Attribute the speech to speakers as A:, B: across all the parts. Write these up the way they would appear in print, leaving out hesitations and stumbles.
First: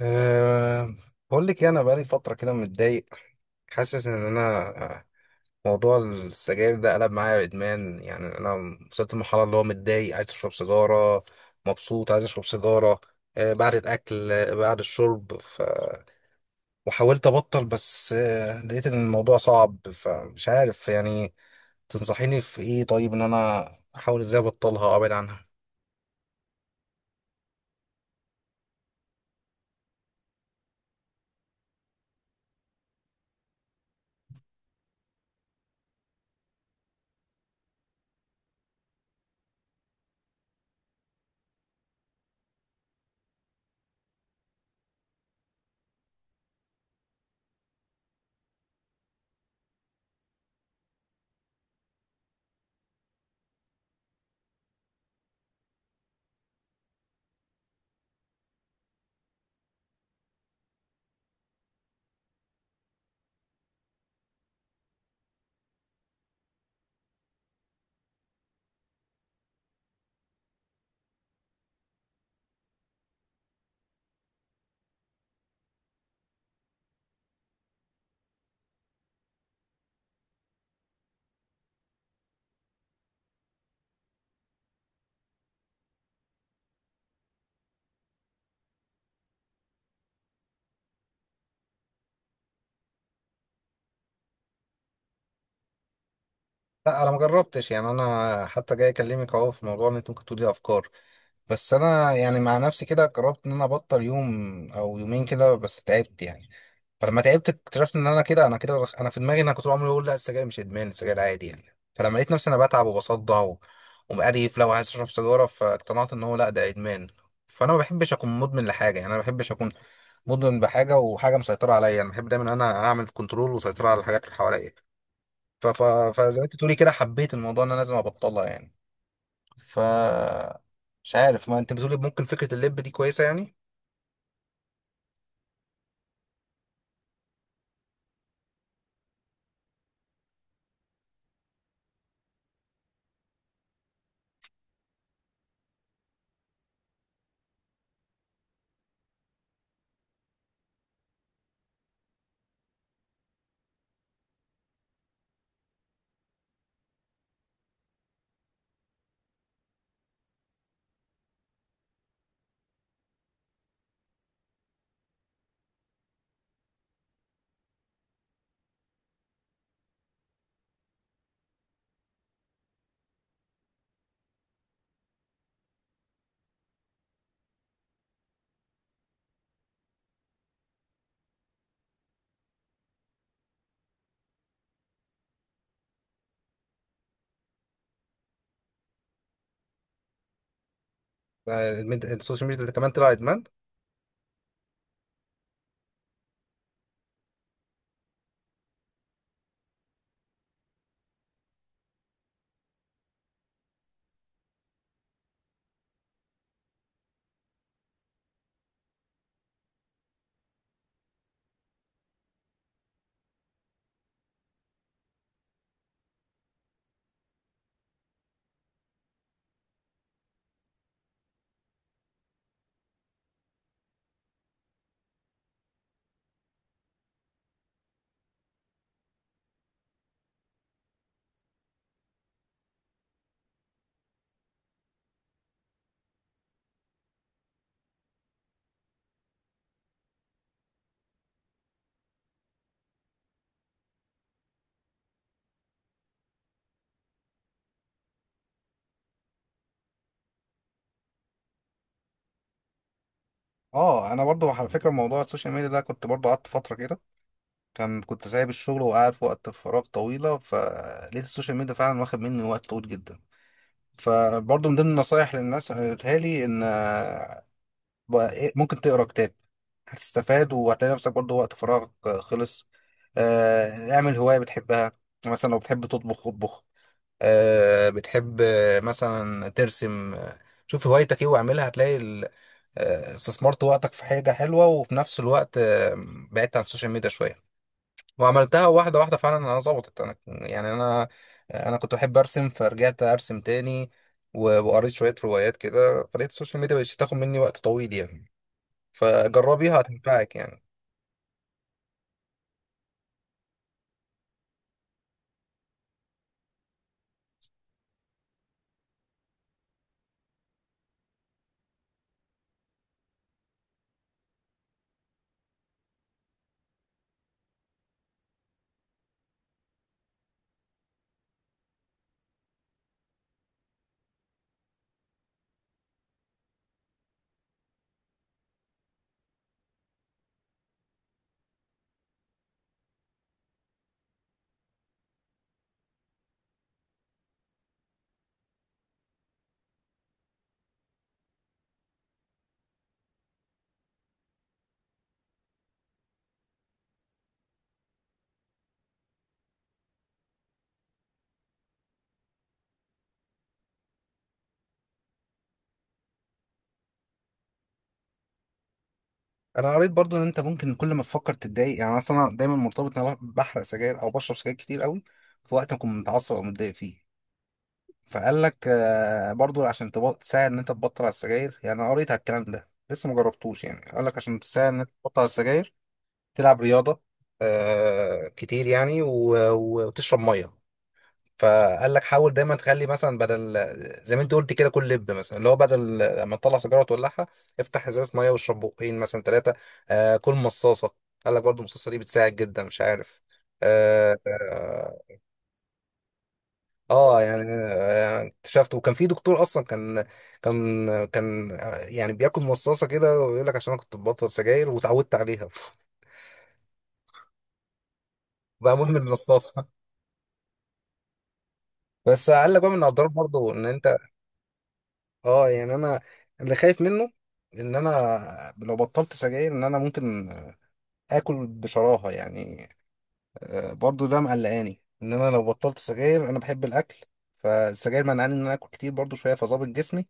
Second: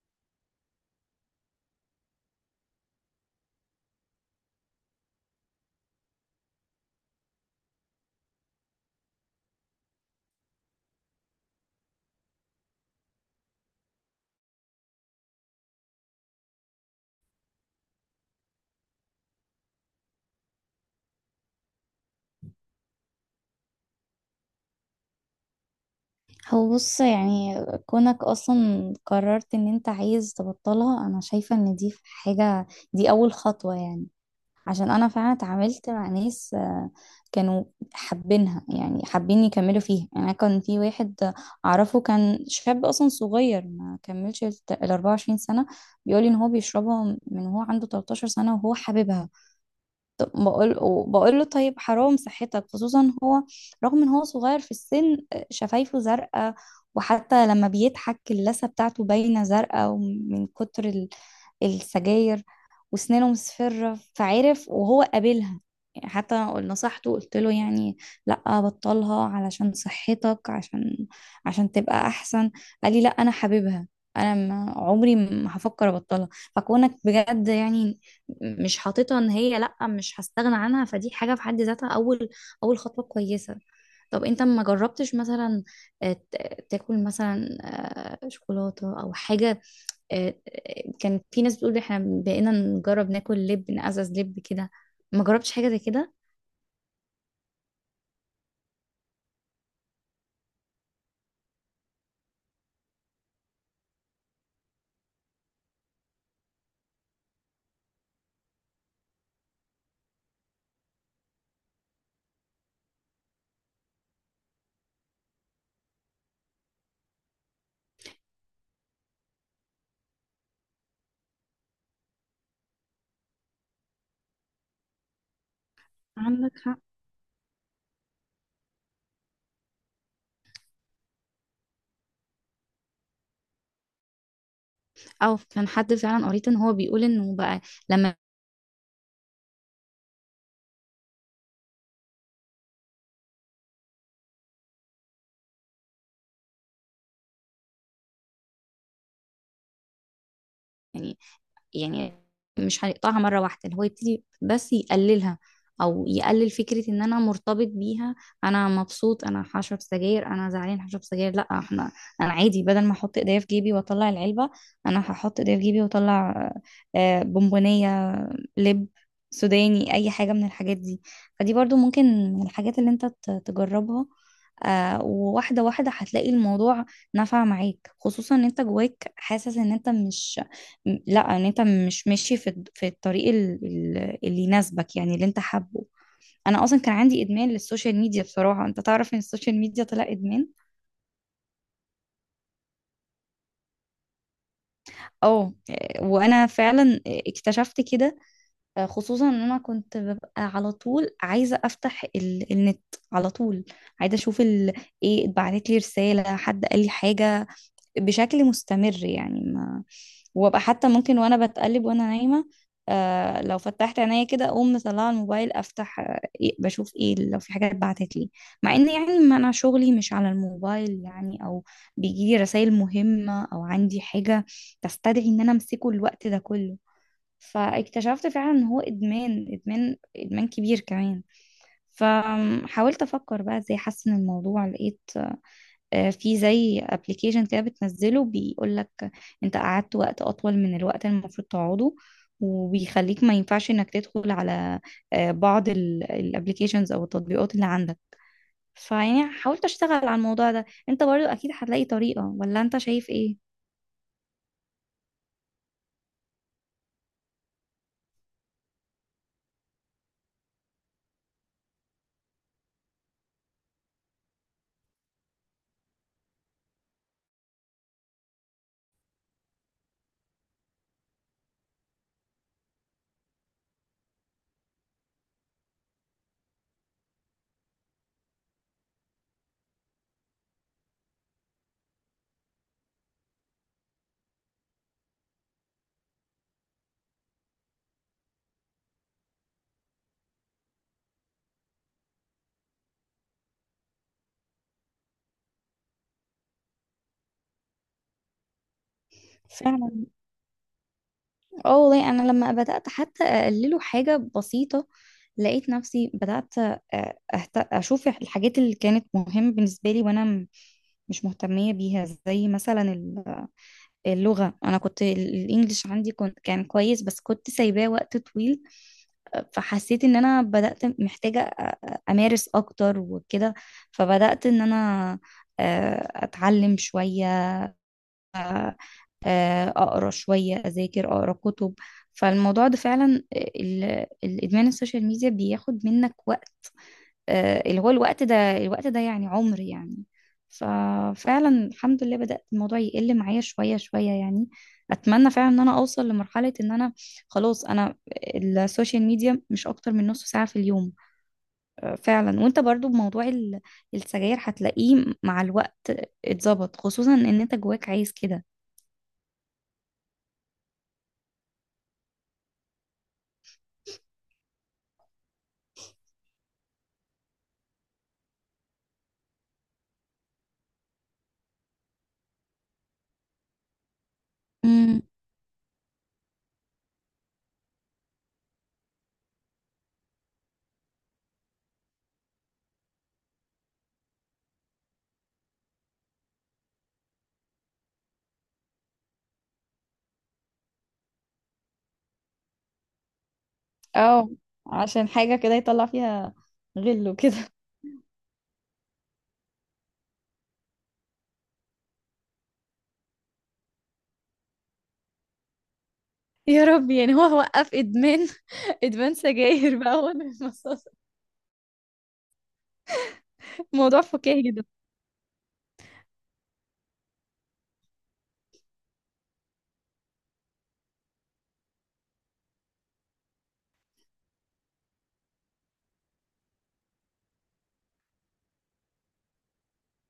A: أه بقول لك إيه، انا بقالي فتره كده متضايق. حاسس ان انا آه، موضوع السجاير ده قلب معايا ادمان يعني انا وصلت لمرحله اللي هو متضايق عايز اشرب سيجاره، مبسوط عايز اشرب سيجاره بعد الاكل بعد الشرب. وحاولت ابطل بس لقيت ان الموضوع صعب فمش عارف يعني. تنصحيني في ايه طيب ان انا احاول ازاي ابطلها او ابعد عنها؟
B: هو بص، كونك اصلا قررت ان انت عايز تبطلها، انا شايفة ان دي حاجة، دي اول خطوة عشان انا فعلا اتعاملت مع ناس. كانوا حابينها، حابين يكملوا فيها. أنا كان في واحد اعرفه، كان شاب اصلا صغير، ما كملش ال 24 سنة. بيقولي ان هو بيشربها من هو عنده 13 سنة، وهو حاببها. طب بقول وبقول له طيب حرام صحتك، خصوصا هو رغم ان هو صغير في السن، شفايفه زرقاء، وحتى لما بيضحك اللثة بتاعته باينة زرقاء ومن كتر السجاير، وسنانه مصفرة فعرف وهو قابلها. حتى نصحته، قلت له: لا بطلها علشان صحتك، عشان تبقى احسن. قال لي: لا انا حاببها، انا ما عمري ما هفكر ابطلها. فكونك بجد مش حاططها ان هي لا مش هستغنى عنها، فدي حاجة في حد ذاتها اول خطوة كويسة. طب انت ما جربتش مثلا، تاكل مثلا شوكولاتة او حاجة؟ آه، كان في ناس بتقول احنا بقينا نجرب ناكل لب، نقزز لب كده. ما جربتش حاجة زي كده؟
A: لا انا ما جربتش يعني انا حتى جاي اكلمك اهو في موضوع ان انت ممكن تقولي افكار. بس انا يعني مع نفسي كده قررت ان انا ابطل يوم او يومين كده بس تعبت يعني. فلما تعبت اكتشفت ان انا كده انا كده انا في دماغي ان انا كنت بعمل اقول لا السجاير مش ادمان السجاير عادي يعني. فلما لقيت نفسي انا بتعب وبصدع ومقريف لو عايز اشرب سيجاره فاقتنعت ان هو لا ده ادمان. فانا ما بحبش اكون مدمن لحاجه يعني انا ما بحبش اكون مدمن بحاجه وحاجه مسيطره عليا. انا بحب دايما ان انا اعمل كنترول وسيطره على الحاجات اللي حواليا ف... ف... فزي ما
B: عندك
A: انت تقولي
B: حق.
A: كده حبيت الموضوع ان انا لازم ابطلها يعني. ف مش عارف ما انت بتقول ممكن فكره اللب دي كويسه يعني.
B: او كان حد فعلا قريت ان هو بيقول انه بقى لما، يعني يعني مش هيقطعها مرة واحدة، اللي هو يبتدي بس يقللها، او يقلل فكرة ان انا مرتبط بيها. انا مبسوط انا هشرب سجاير، انا زعلان هشرب سجاير، لا احنا انا عادي بدل ما احط ايديا في جيبي واطلع العلبة، انا هحط ايديا في جيبي واطلع بونبونية، لب سوداني، اي حاجه من الحاجات دي. فدي برضو ممكن من الحاجات اللي انت تجربها. آه، وواحده واحده هتلاقي الموضوع نفع معاك، خصوصا ان انت جواك حاسس ان انت مش، لا ان انت مش ماشي في في الطريق اللي يناسبك، اللي انت حابه. انا اصلا كان عندي ادمان للسوشيال ميديا بصراحه، انت تعرف ان السوشيال ميديا طلع ادمان.
A: السوشيال ميديا ده كمان طلع ادمان.
B: اه، وانا فعلا اكتشفت كده. خصوصا ان انا كنت ببقى على طول عايزه افتح النت على طول، عايزه اشوف ايه اتبعت لي رساله، حد قال لي حاجه، بشكل مستمر. يعني ما وابقى حتى ممكن وانا بتقلب وانا نايمه، آه، لو فتحت عينيا كده اقوم مطلعه الموبايل، افتح آه إيه بشوف ايه لو في حاجه اتبعتت لي. مع ان ما انا شغلي مش على الموبايل، يعني او بيجي لي رسائل مهمه او عندي حاجه تستدعي ان انا امسكه الوقت ده كله. فاكتشفت فعلا ان هو ادمان، ادمان كبير كمان. فحاولت افكر بقى ازاي احسن الموضوع، لقيت في زي ابلكيشن كده بتنزله بيقول لك انت قعدت وقت اطول من الوقت اللي المفروض تقعده، وبيخليك ما ينفعش انك تدخل على بعض الابلكيشنز او التطبيقات اللي عندك. حاولت اشتغل على الموضوع ده. انت برضو اكيد هتلاقي طريقة، ولا انت شايف ايه؟
A: اه انا برضو على فكره موضوع السوشيال ميديا ده كنت برضو قعدت فتره كده. كنت سايب الشغل وقاعد في وقت فراغ طويله فلقيت السوشيال ميديا فعلا واخد مني وقت طويل جدا. فبرضو من ضمن النصايح للناس اللي قالتها لي ان بقى إيه، ممكن تقرا كتاب هتستفاد وهتلاقي نفسك برضو وقت فراغك خلص. اعمل هوايه بتحبها مثلا لو بتحب تطبخ اطبخ. بتحب مثلا ترسم. شوف هوايتك ايه واعملها هتلاقي استثمرت وقتك في حاجة حلوة وفي نفس الوقت بعدت عن السوشيال ميديا شوية وعملتها واحدة واحدة فعلا. انا ظبطت انا يعني انا كنت بحب ارسم فرجعت ارسم تاني وقريت شوية روايات كده فلقيت السوشيال ميديا مبقتش تاخد مني وقت طويل يعني. فجربيها
B: فعلا.
A: هتنفعك يعني.
B: اه والله، انا لما بدات حتى اقلله حاجه بسيطه لقيت نفسي بدات، اشوف الحاجات اللي كانت مهمه بالنسبه لي وانا، مش مهتميه بيها، زي مثلا اللغه. انا كنت الانجليش عندي كان كويس بس كنت سايباه وقت طويل. فحسيت ان انا بدات محتاجه امارس اكتر وكده. فبدات ان انا اتعلم شويه، اقرا شويه، اذاكر، اقرا كتب. فالموضوع ده فعلا الادمان السوشيال ميديا بياخد منك وقت، اللي هو الوقت ده، الوقت ده يعني عمر. يعني ففعلا الحمد لله بدأت الموضوع يقل معايا شوية شوية. يعني أتمنى فعلا إن أنا أوصل لمرحلة إن أنا خلاص أنا السوشيال ميديا مش أكتر من نص ساعة في اليوم. فعلا، وأنت برضو بموضوع السجاير هتلاقيه مع الوقت اتظبط، خصوصا إن أنت جواك عايز
A: انا قريت برضو ان انت ممكن كل ما تفكر تتضايق يعني اصلا أنا دايما مرتبط ان انا بحرق سجاير او بشرب سجاير كتير قوي في وقت اكون متعصب او متضايق فيه. فقال لك برضو عشان تساعد ان انت تبطل على السجاير يعني. انا قريت على الكلام ده لسه ما جربتوش يعني. قال لك عشان تساعد ان انت
B: كده.
A: تبطل على السجاير تلعب رياضه كتير يعني وتشرب ميه. فقال لك حاول دايما تخلي مثلا بدل زي ما انت قلت كده كل لب مثلا اللي هو بدل لما تطلع سيجاره وتولعها افتح ازازه ميه واشرب بقين مثلا ثلاثه كل مصاصه. قال لك برضو المصاصه دي بتساعد جدا مش عارف آه
B: اه، عشان
A: آه،
B: حاجة كده يطلع فيها غل
A: اه
B: وكده.
A: يعني اكتشفت وكان في دكتور اصلا كان يعني بياكل مصاصه كده ويقول لك عشان انا كنت ببطل سجاير وتعودت عليها
B: يا رب، هو وقف ادمان.
A: بقى مدمن
B: ادمان
A: المصاصه.
B: سجاير بقى هو المصاصة.
A: بس قال لك بقى من الاضرار برضه ان انت.
B: موضوع فكاهي جدا.
A: اه يعني انا اللي خايف منه ان انا لو بطلت سجاير ان انا ممكن اكل بشراهه يعني. برضه ده مقلقاني ان انا لو بطلت سجاير انا بحب الاكل. فالسجاير منعني ان انا اكل كتير برضه شويه فظابط جسمي.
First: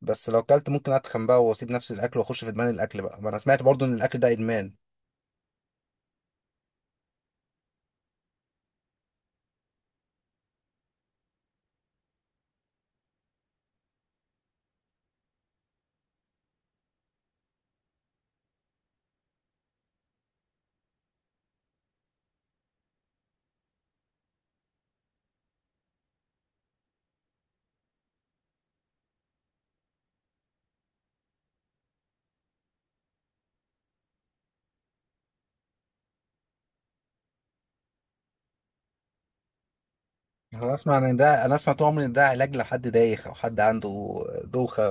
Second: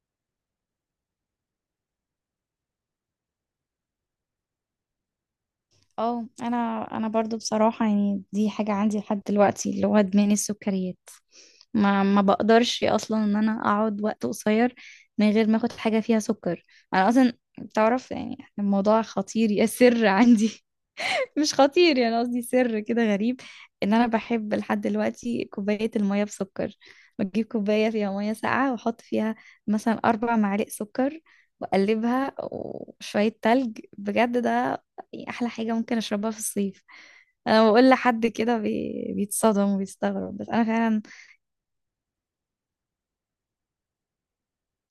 A: بس لو اكلت ممكن اتخن بقى واسيب نفس الاكل واخش في ادمان الاكل بقى ما انا سمعت برضو ان الاكل ده ادمان.
B: اه، انا برضو بصراحة، دي حاجة عندي لحد دلوقتي اللي هو ادمان السكريات. ما بقدرش اصلا ان انا اقعد وقت قصير من غير ما اخد حاجة فيها سكر. انا اصلا تعرف الموضوع خطير يا سر عندي. مش خطير، قصدي سر كده غريب، ان انا بحب لحد دلوقتي كوبايه الميه بسكر. بجيب كوبايه فيها ميه ساقعه، واحط فيها مثلا اربع معالق سكر، واقلبها وشويه تلج. بجد ده احلى حاجه ممكن اشربها في الصيف. انا بقول لحد كده بيتصدم وبيستغرب، بس انا
A: يعني انا اسمع
B: فعلا.
A: ان ده انا اسمع طول عمري ان ده علاج لحد دايخ او حد عنده دوخه،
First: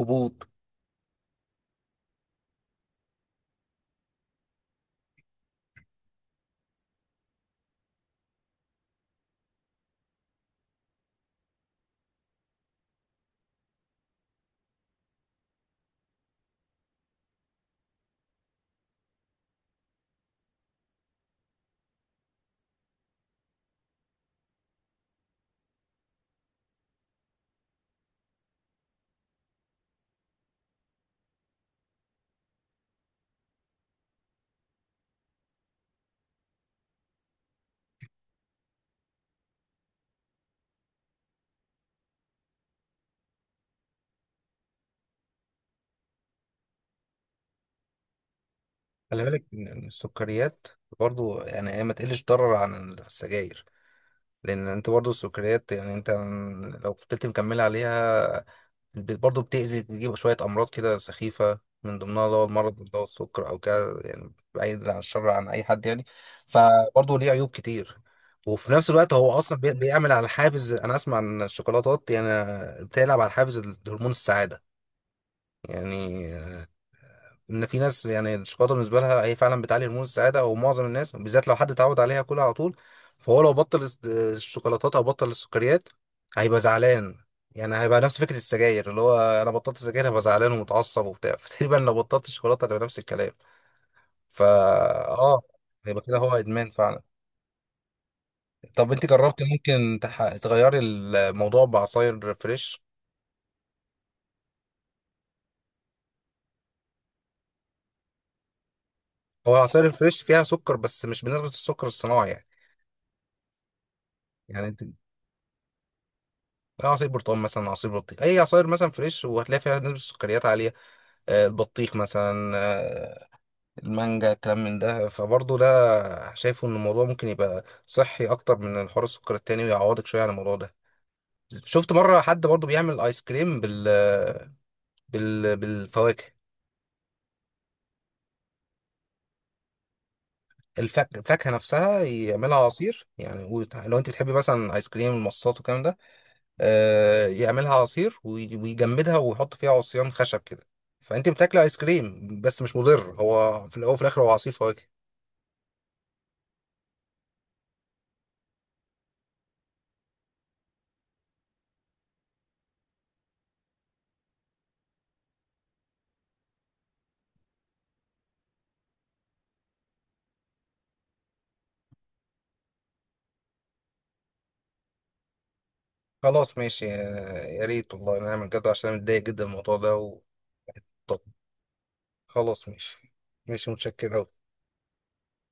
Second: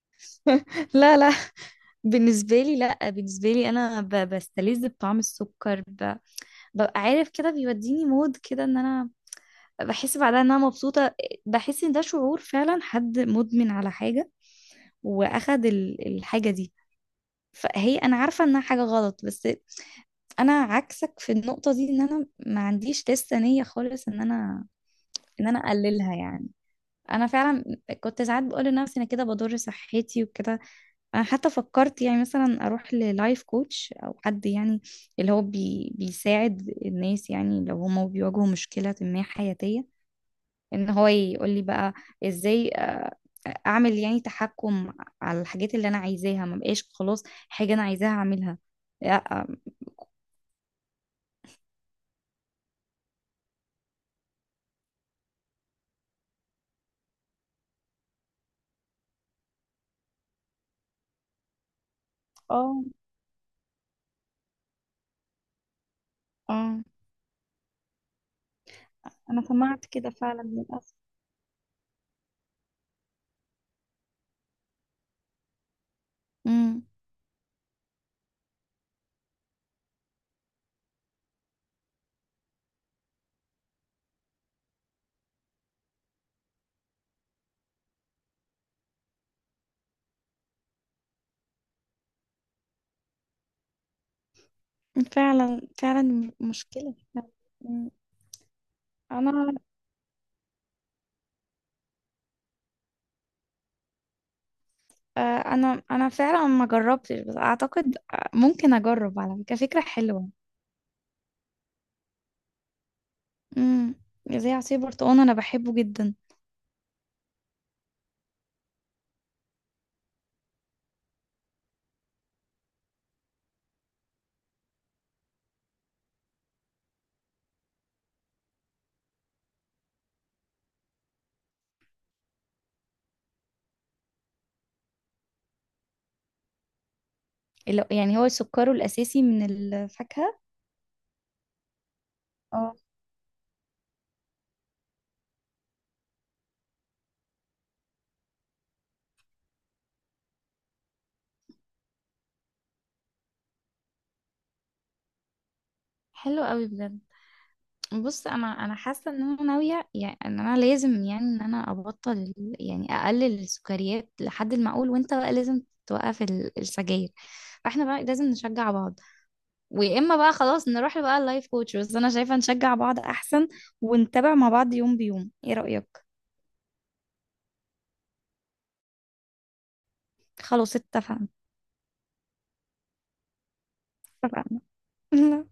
A: هبوط.
B: لا لا، بالنسبه لي لا، بالنسبه لي انا بستلذ بطعم السكر، ببقى عارف كده بيوديني مود كده ان انا بحس بعدها ان انا مبسوطه. بحس ان ده شعور فعلا حد مدمن على حاجه واخد الحاجه دي. فهي انا عارفه انها حاجه غلط، بس انا عكسك في النقطه دي، ان انا ما عنديش لسه نيه خالص ان انا اقللها. انا فعلا كنت ساعات بقول لنفسي انا كده بضر صحتي وكده. انا حتى فكرت مثلا اروح للايف كوتش او حد، اللي هو بيساعد الناس لو هما بيواجهوا مشكله ما حياتيه، ان هو يقول لي بقى ازاي اعمل تحكم على الحاجات اللي انا عايزاها. ما بقاش خلاص حاجة انا عايزاها اعملها؟
A: خلي بالك
B: لا.
A: ان السكريات برضو يعني هي ما تقلش ضرر عن السجاير. لان انت برضو السكريات يعني انت لو فضلت مكمله عليها برضه بتأذي تجيب شوية أمراض كده سخيفة من ضمنها اللي هو المرض
B: اه.
A: اللي هو السكر أو كده يعني بعيد عن الشر عن أي حد يعني.
B: اه،
A: فبرضه ليه عيوب كتير. وفي نفس الوقت هو
B: انا
A: أصلا
B: سمعت كده
A: بيعمل على
B: فعلا
A: حافز.
B: للاسف.
A: أنا أسمع إن الشوكولاتات يعني بتلعب على حافز هرمون السعادة، يعني
B: امم.
A: ان في ناس يعني الشوكولاته بالنسبه لها هي فعلا بتعلي هرمون السعاده او معظم الناس بالذات لو حد اتعود عليها كلها على طول. فهو لو بطل الشوكولاتات او بطل السكريات هيبقى زعلان. يعني هيبقى نفس فكره السجاير اللي هو انا بطلت سجاير هبقى زعلان ومتعصب وبتاع فتقريبا لو بطلت الشوكولاته هيبقى نفس الكلام. فا اه
B: فعلا،
A: هيبقى كده هو
B: فعلا
A: ادمان
B: مشكلة.
A: فعلا.
B: مم.
A: طب انت جربت
B: انا،
A: ممكن تغيري الموضوع بعصاير فريش؟
B: آه، انا فعلا ما جربتش، بس اعتقد آه، ممكن اجرب. على
A: هو
B: فكره فكره
A: العصاير الفريش
B: حلوه.
A: فيها سكر بس مش بنسبه السكر الصناعي يعني.
B: امم. زي
A: يعني
B: عصير
A: انت
B: برتقال، انا بحبه جدا.
A: عصير برتقال مثلا عصير بطيخ اي عصاير مثلا فريش وهتلاقي فيها نسبه السكريات عاليه. البطيخ مثلا، المانجا الكلام من ده فبرضه ده شايفه ان الموضوع ممكن يبقى صحي اكتر من الحوار السكر التاني ويعوضك شويه عن الموضوع ده. شفت مره حد برضه بيعمل ايس كريم بالفواكه.
B: اللي، هو سكره الاساسي من الفاكهه.
A: الفاكهه نفسها يعملها
B: اه،
A: عصير يعني، لو انت بتحبي مثلا ايس كريم المصاصات والكلام ده يعملها عصير ويجمدها ويحط فيها عصيان خشب كده. فانت بتاكلي ايس كريم بس مش مضر، هو في الاول وفي الاخر هو عصير فواكه.
B: حلو قوي بجد. بص، انا حاسه ان انا ناويه، ان انا لازم، ان انا ابطل اقلل السكريات لحد المعقول، وانت بقى لازم توقف السجاير. فاحنا بقى لازم نشجع بعض، ويا اما بقى خلاص نروح بقى اللايف كوتش، بس انا شايفه نشجع بعض احسن، ونتابع مع بعض يوم بيوم. ايه رايك؟
A: خلاص ماشي، يا ريت والله نعمل كده عشان انا متضايق جدا من الموضوع ده.
B: خلاص
A: طب
B: اتفقنا.
A: خلاص ماشي. ماشي، متشكر أوي.
B: اتفقنا.